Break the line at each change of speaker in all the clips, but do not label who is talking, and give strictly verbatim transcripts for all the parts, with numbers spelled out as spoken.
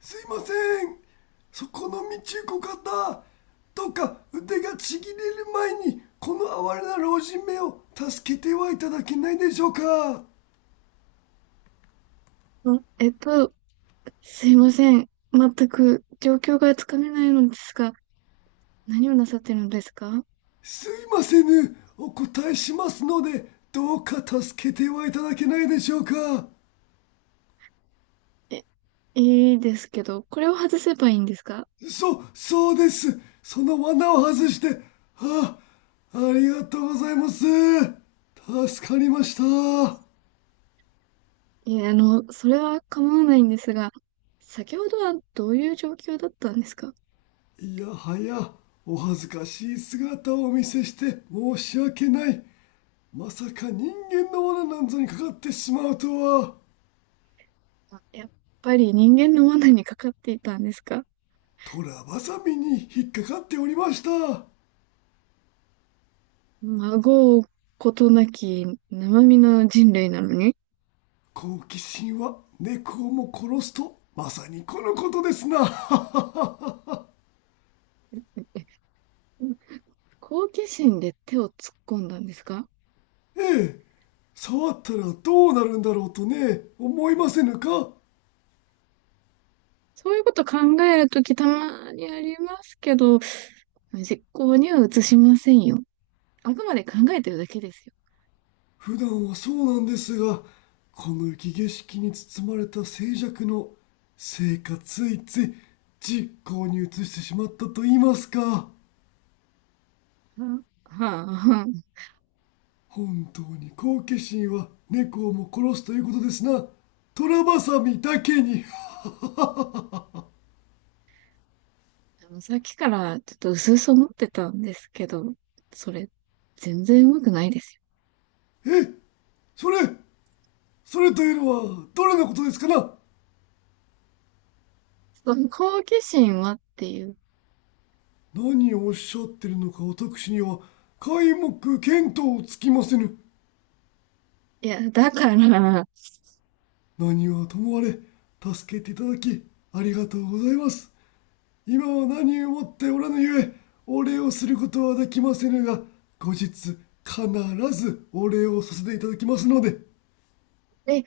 すいません、そこの道ご方、どうか腕がちぎれる前にこの哀れな老人めを助けてはいただけないでしょうか。
あ、えっと、すいません。全く状況がつかめないのですが、何をなさってるのですか？
すいませぬ、お答えしますので、どうか助けてはいただけないでしょうか。
え、いいですけど、これを外せばいいんですか？
そそうです、その罠を外して。あありがとうございます。助かりました。
いや、あの、それは構わないんですが、先ほどはどういう状況だったんですか？
いやはや、お恥ずかしい姿をお見せして申し訳ない。まさか人間の罠なんぞにかかってしまうとは。
あ、やっぱり人間の罠にかかっていたんですか？
虎バサミに引っかかっておりました。
孫うことなき生身の人類なのに、
好奇心は猫をも殺すと、まさにこのことですな。
好奇心で手を突っ込んだんですか？
ええ、触ったらどうなるんだろうとね、思いませぬか？
そういうこと考えるときたまにありますけど、実行には移しませんよ。あくまで考えてるだけです
普段はそうなんですが、この雪景色に包まれた静寂のせいか、ついつい実行に移してしまったと言いますか。
よ。はあはあ、はあ、
本当に好奇心は猫をも殺すということですな。虎バサミだけに。
あの、さっきからちょっと薄々思ってたんですけど、それ、全然うまくないですよ。
え、それ、それというのはどれのことですかな？
その好奇心はっていう。
何をおっしゃってるのか私には皆目見当つきませぬ。
いや、だから、
何はともあれ、助けていただきありがとうございます。今は何をもっておらぬゆえ、お礼をすることはできませぬが、後日必ずお礼をさせていただきますので。
え、い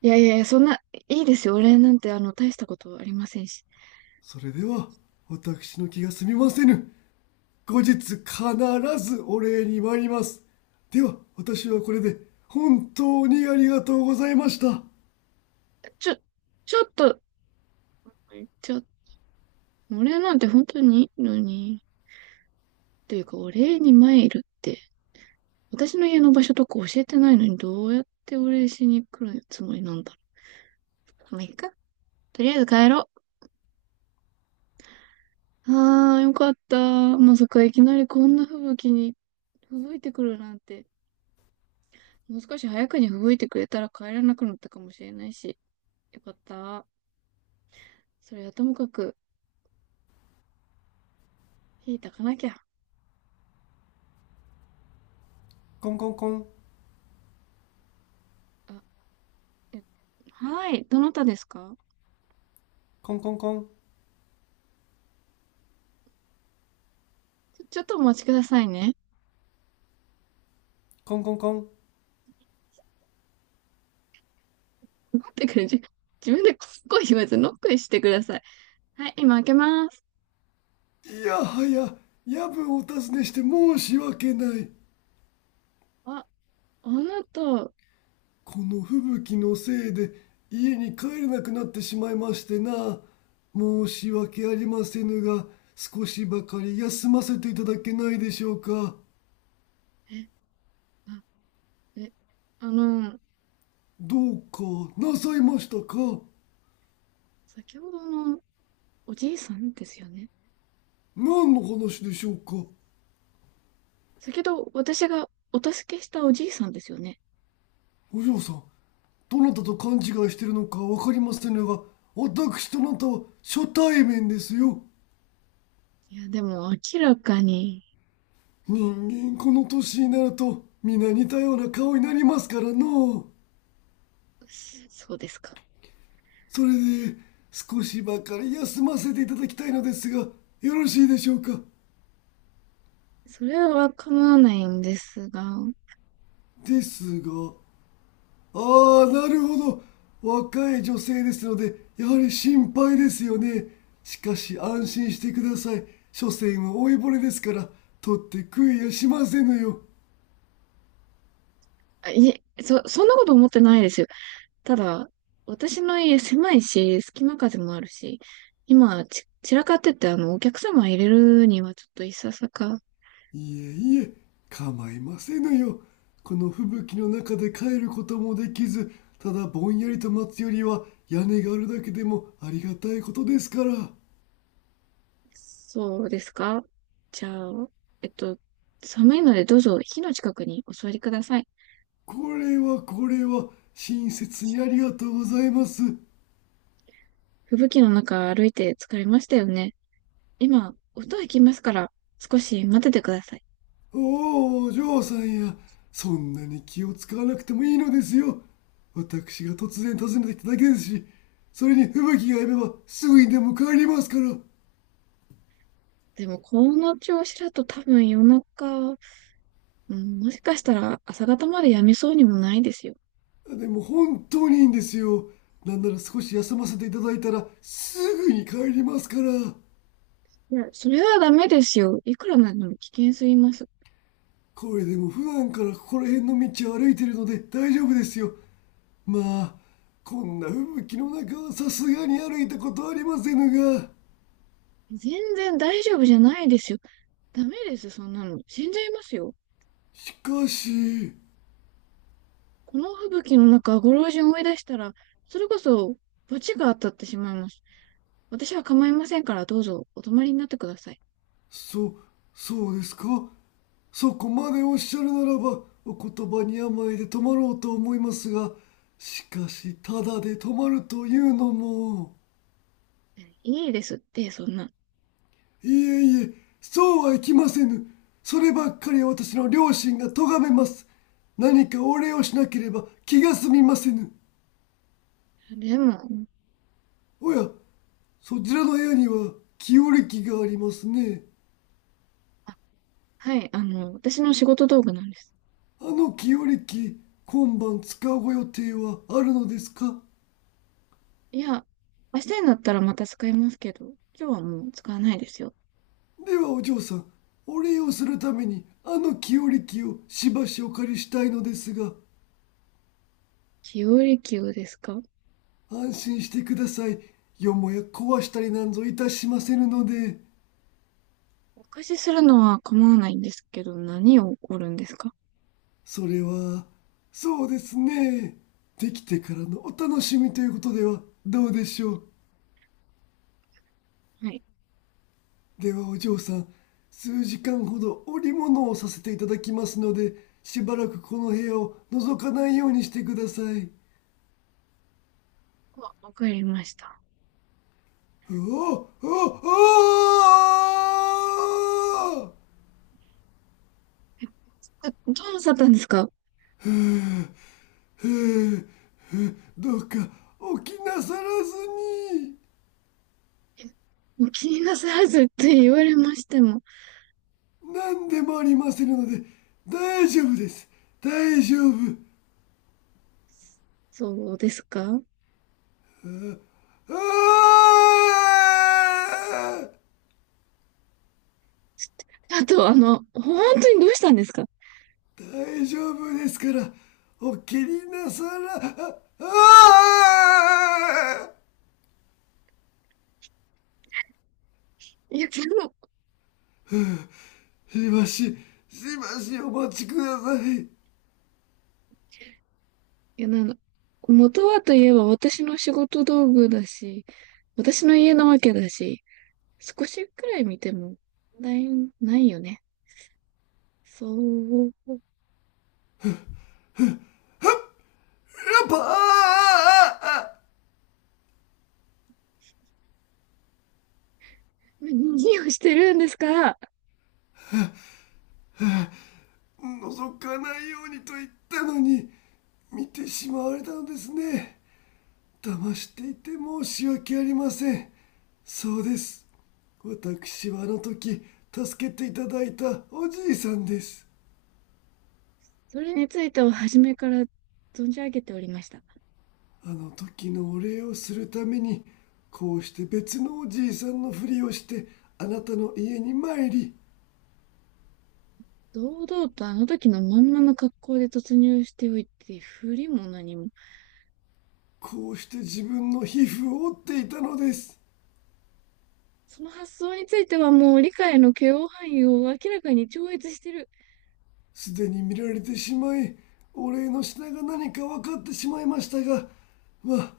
やいやいや、そんな、いいですよ。俺なんて、あの、大したことありませんし。
それでは私の気が済みませぬ。後日必ずお礼に参ります。では私はこれで。本当にありがとうございました。
ちょ、ちょっと、ちょ、俺なんて本当にいいのに、というか、お礼に参るって。私の家の場所とか教えてないのに、どうやってお礼しに来るつもりなんだろう。まあ、いいか。とりあえず帰ろう。あー、よかった。まさかいきなりこんな吹雪に吹雪いてくるなんて。もう少し早くに吹雪いてくれたら帰らなくなったかもしれないし。よかった。それはともかく、火炊かなきゃ。
コンコンコン、
あ、え、はい。どなたですか？
コンコンコン、
ちょ、ちょっとお待ちくださいね。
コンコンコン。
待ってくれ、じ自分でこっこい言わずノックしてください。はい、今開けます。
いやはや、夜分お尋ねして申し訳ない。
あ、あなた、
この吹雪のせいで家に帰れなくなってしまいましてな。申し訳ありませぬが、少しばかり休ませていただけないでしょうか。
え、あ、え、あの、
どうかなさいましたか？
先ほどのおじいさんですよね。
何の話でしょうか？
先ほど私がお助けしたおじいさんですよね。
お嬢さん、どなたと勘違いしてるのか分かりませんが、私とあなたは初対面ですよ。
いや、でも明らかに、
人間この年になると皆似たような顔になりますからのう。
そ、そうですか。
それで、少しばかり休ませていただきたいのですが、よろしいでしょうか？
それは構わないんですが、
ですが、ああ、なるほど、若い女性ですのでやはり心配ですよね。しかし安心してください。所詮は老いぼれですから、取って食いやしませぬよ。
あ、いえ、そ、そんなこと思ってないですよ。ただ、私の家狭いし、隙間風もあるし、今、ち、散らかってて、あの、お客様入れるにはちょっといささか、
いえいえ、構いませぬよ。この吹雪の中で帰ることもできず、ただぼんやりと待つよりは屋根があるだけでもありがたいことですから。
そうですか。じゃあ、えっと、寒いのでどうぞ火の近くにお座りください。
これはこれは、親切にありがとうございます。
吹雪の中歩いて疲れましたよね。今、音がきますから少し待っててください。
おお、お嬢さんや、そんなに気を使わなくてもいいのですよ。私が突然訪ねてきただけですし、それに吹雪がやめばすぐにでも帰りますから。
でも、この調子だと多分夜中、うん、もしかしたら朝方までやめそうにもないですよ。
でも本当にいいんですよ。なんなら少し休ませていただいたらすぐに帰りますから。
いや、それはダメですよ。いくらなんでも危険すぎます。
これでも普段からここら辺の道を歩いているので大丈夫ですよ。まあ、こんな吹雪の中はさすがに歩いたことありませぬが。
全然大丈夫じゃないですよ。ダメです、そんなの。死んじゃいますよ。
しかし、
この吹雪の中、ご老人を追い出したら、それこそ、罰が当たってしまいます。私は構いませんから、どうぞお泊まりになってください。
そそうですか。そこまでおっしゃるならばお言葉に甘えて泊まろうと思いますが、しかしただで泊まるというのも。
いいですって、そんな。
いえいえ、そうはいきませぬ。そればっかりは私の両親が咎めます。何かお礼をしなければ気が済みませぬ。
でも、
おや、そちらの部屋には清暦がありますね。
あ、はい、あの、私の仕事道具なんです。
あの清暦、今晩使うご予定はあるのですか？
いや、明日になったらまた使いますけど、今日はもう使わないですよ。
ではお嬢さん、お礼をするためにあの清暦をしばしお借りしたいのですが。
日和級ですか？
安心してください。よもや壊したりなんぞいたしませぬので。
お貸しするのは構わないんですけど、何を起こるんですか？
それは、そうですね。できてからのお楽しみということではどうでしょう。
はい。
ではお嬢さん、数時間ほど織物をさせていただきますので、しばらくこの部屋を覗かないようにしてください。
わ、わかりました。
おお、おお、
あ、どうなさったんですか？
へえへ、どうか起きなさらずに。
もう気になさらずって言われましても。
何でもありませんので、大丈夫です。大丈夫。
そうですか。
ああー、
あと、あの、本当にどうしたんですか？
大丈夫ですから、お気になさら、ああ、
いや、でも、
しばし、しばしお待ちください。
いや、なんだ、元はといえば私の仕事道具だし、私の家なわけだし、少しくらい見ても問題ないよね。そう、
パあ、
何をしてるんですか？
覗かないようにと言ったのに見てしまわれたのですね。騙していて申し訳ありません。そうです、私はあの時助けていただいたおじいさんです。
それについては初めから存じ上げておりました。
あの時のお礼をするために、こうして別のおじいさんのふりをしてあなたの家に参り、
堂々とあの時のまんまの格好で突入しておいて、振りも何も。
こうして自分の皮膚を折っていたのです。
その発想についてはもう理解の許容範囲を明らかに超越してる。
すでに見られてしまい、お礼の品が何か分かってしまいましたが、まあ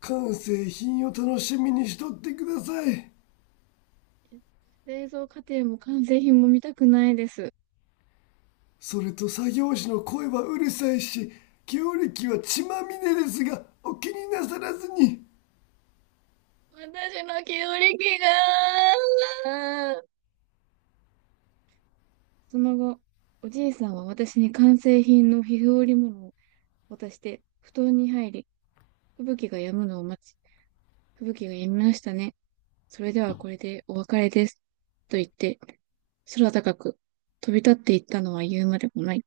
完成品を楽しみにしとってください。
製造過程も完成品も見たくないです。
それと作業士の声はうるさいし、強力は血まみれですが、お気になさらずに。
私の記憶力が。その後、おじいさんは私に完成品の皮膚織物を渡して、布団に入り、吹雪が止むのを待ち、吹雪が止みましたね。それではこれでお別れです。と言って、空高く飛び立っていったのは言うまでもない。